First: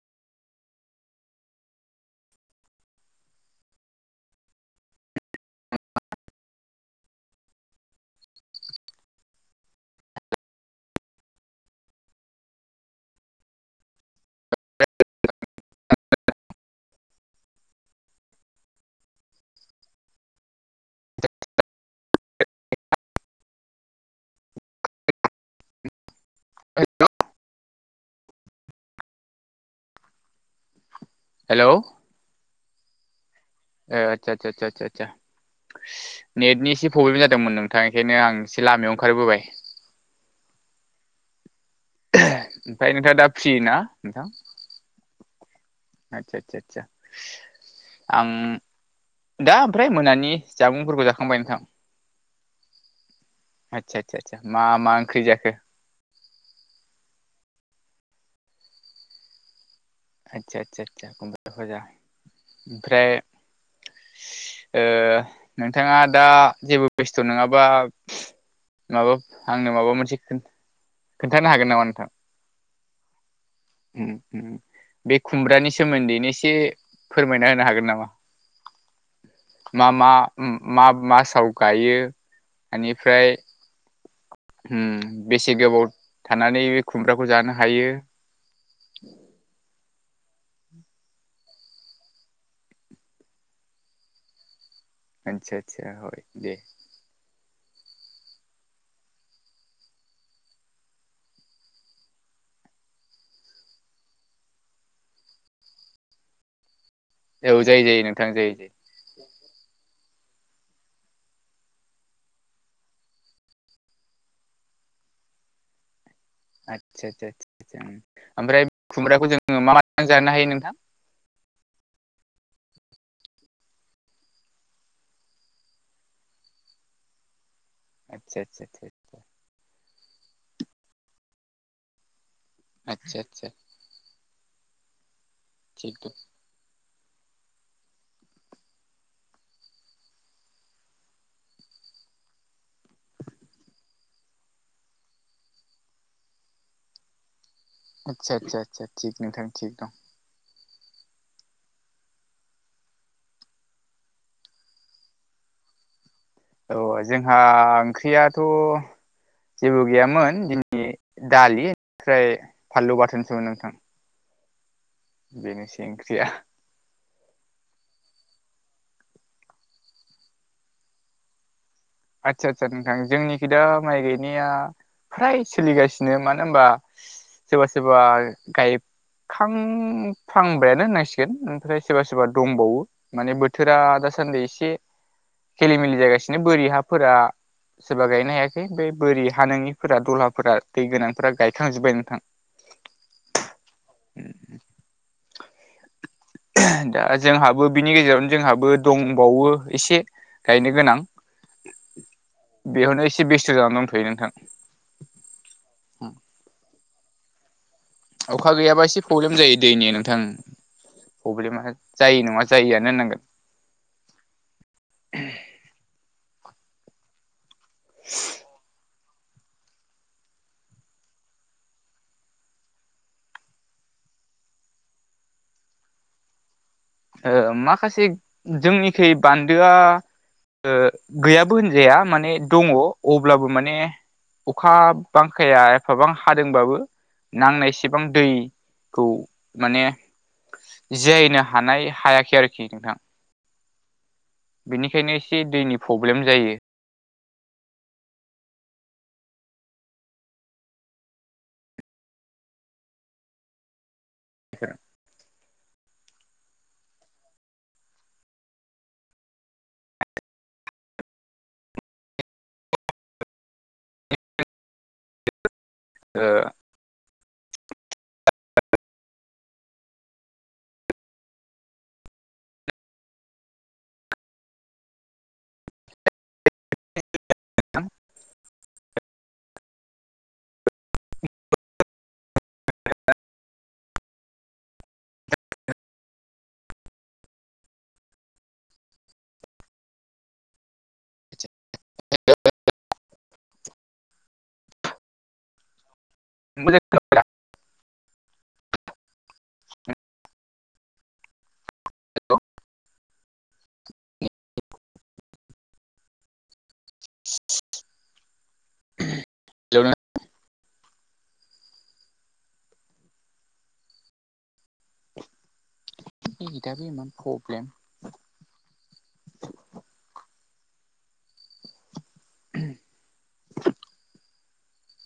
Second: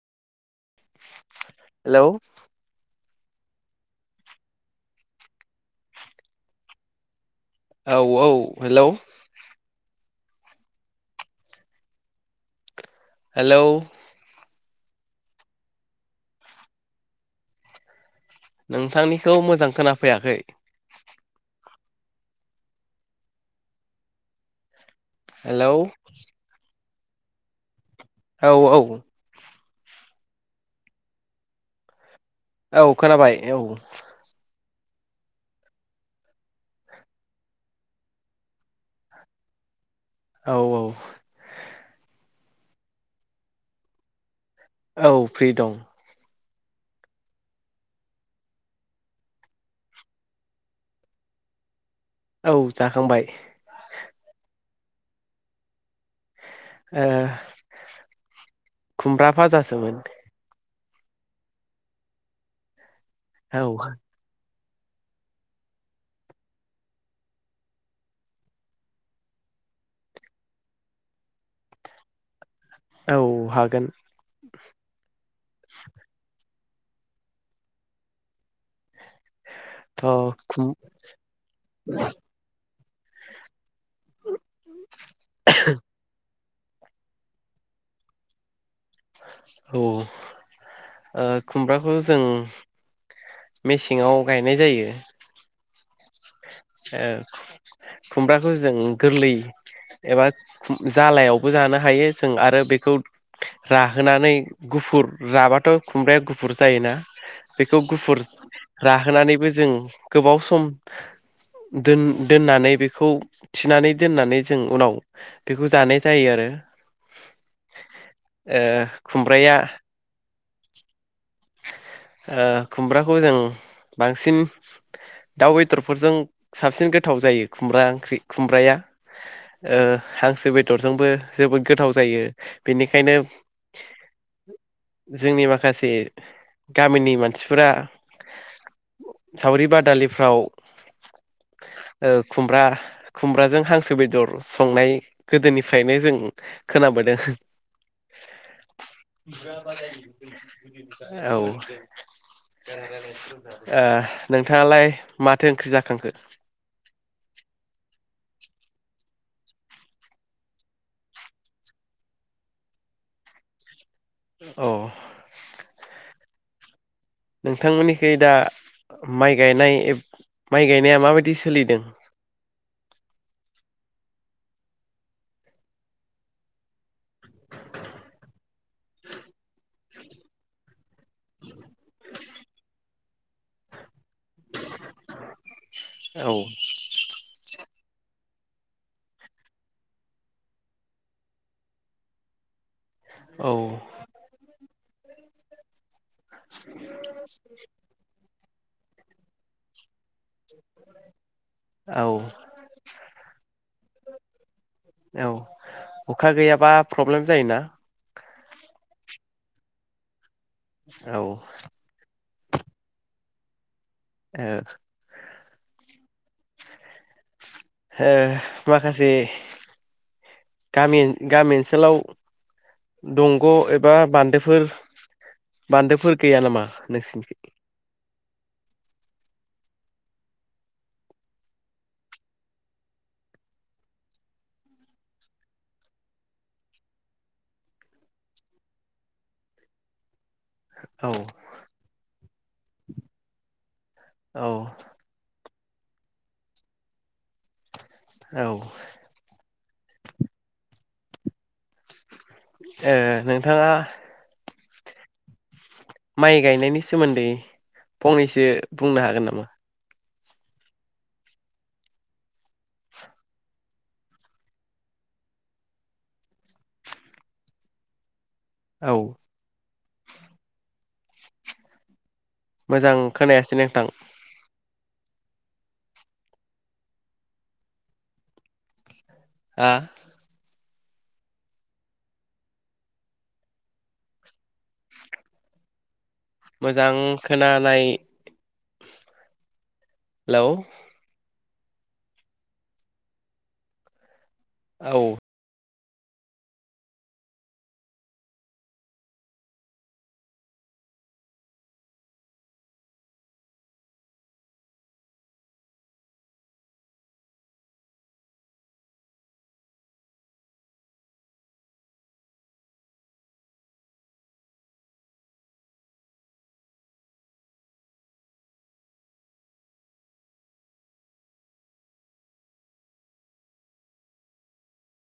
Hello. औ औ hello. Hello. नोंथांनिखौ मोजां खोनाफैयाखै। हेल'। ओ हेल'। औ औ। हेल' । औ खोनाबाय। औ ए आदसा आदसा आसा सा सा नेटनि एसे प्रब्लेम जादोंमोन नोंथां ओंखायनो आं एसे लामायाव ओंखारबोबाय। औ औ। ओहो ओमफ्राय नोंथाङा दा फ्रि ना नोंथां? औ फ्रि दं। सा आं दा ओमफ्राय मोनानि जामुंफोरखौ जाखांबाय नोंथां? औ जाखांबाय। आदसा आदसा आसा मा मा ओंख्रि जाखो? ओ खुमब्रा भाजासोमोन। आदसा आदसा आदसा खुमब्रा भाजा ओमफ्राय औ। ओ नोंथाङा दा जेबो बेस्थ नङाबा माबा आंनो माबा मोनसे खोन्थानो हागोन नामा नोंथां? औ। हागोन उम उम बे खुमब्रानि सोमोन्दैनो एसे फोरमायना होनो हागोन नामा? मा मा थ' खुम मा मासाव गायो ओनिफ्राय उम बेसे गोबाव थानानै बे खुमब्राखौ जानो हायो। औ। ओ खुमब्राखौ जों मेसेङाव गायनाय जायो। आतसा आतसा ओ खुमब्राखौ जों गोरलै एबा जालायावबो जानो हायो जों आरो बेखौ राहोनानै गुफुर राबाथ' खुमब्राया गुफुर जायोना। औ बेखौ जायो जायो गुफुर नोंथां जायो जायो राहोनानैबो जों गोबाव सम [inaudible] दोननानै बेखौ थिनानै दोननानै जों उनाव बेखौ जानाय जायो आरो आतसा आतसा आतसा ओ ओमफ्राय खुमब्राखौ खुमब्राया जोङो मा माजों जानो हायो नोंथां? थां ओ खुमब्राखौ जों बांसिन दाउ बेदरफोरजों साबसिन गोथाव जायो। खुमब्रा ओंख्रि आदसा आदसा खुमब्राया आदसा ओ हांसो बेदरजोंबो जोबोद गोथाव जायो। बेनिखायनो आदसा आदसा जोंनि माखासे थिग दं गामिनि मानसिफोरा । सावरि बादालिफ्राव ओ खुमब्रा खुमब्राजों हांसो बेदर संनाय गोदोनिफ्रायनो जों खोनाबोदों। आदसा आदसा आदसा थिग नोंथां थिग दं औ ओ नोंथांङालाय माथो ओंख्रि जाखांखो औ जोंहा ओंख्रियाथ जेबो गैयामोन दिनै दालि ओमफ्राय फानलु बाथोनसोमोन नोंथां औ बेनोसै ओंख्रिया नोंथांमोननिखै दा माइ गायनाय माइ गायनाया माबायदि सोलिदों आदसा आदसा नोंथां जोंनिखि दा माइ गायनाया फ्राय सोलिगासिनो मानो होनबा सोरबा सोरबा गाय खां हांबायनो होनांसिगोन ओमफ्राय सोरबा-सोरबा दंबावो माने बोथोरा [unintelligible] दासान्दि एसे खेलिमेलि औ जागासिनो बोरि हाफोरा सोरबा गायनो हाया बे बोरि हा नोंइफोरा दलहाफोरा दै गोनांफोरा गायखांजोबबाय नोंथां औ दा जोंहाबो बिनि गेजेरावनो जोंहाबो दंबावो एसे गायनो गोनां औ बेयावनो एसे बेस्थ जानानै दंथयो नोंथां औ अखा गैयाबा प्रब्लेम जायोना अखा गैयाबा एसे प्रब्लेम जायो दैनि नोंथां औ ओ प्रब्लेमा जाइ नंङा जायोआनो होननांगोन ओ-ओ माखासे बे गामि-गामि ओनसोलाव दंग एबा बान्दोफोर-बान्दोफोर गैया नामा ओ नोंसिनिखै माखासे जोंनिखै बान्दोआ ओ गैयाबो होनजाया माने दंङ अब्लाबो माने अखा बांखाया एफाबां हादोंबाबो नांनायसेबां दै खौ माने औ जियायनो हानाय हायाखै आरोखि नोंथां औ बेनिखायनो एसे दैनि प्रब्लेम जायो औ ए नोंथांङा [unintelligible] माइ गायनायनि सोमोन्दै फंनैसो बुंनो हागोन नामा ओ औ मोजां खोनायासै नोंथां [unintelligible] आ मोजां खोनानाय हेलौ औ मोजां [unintelligible] हेलौ [unintelligible] नेथआबो इमान प्रब्लम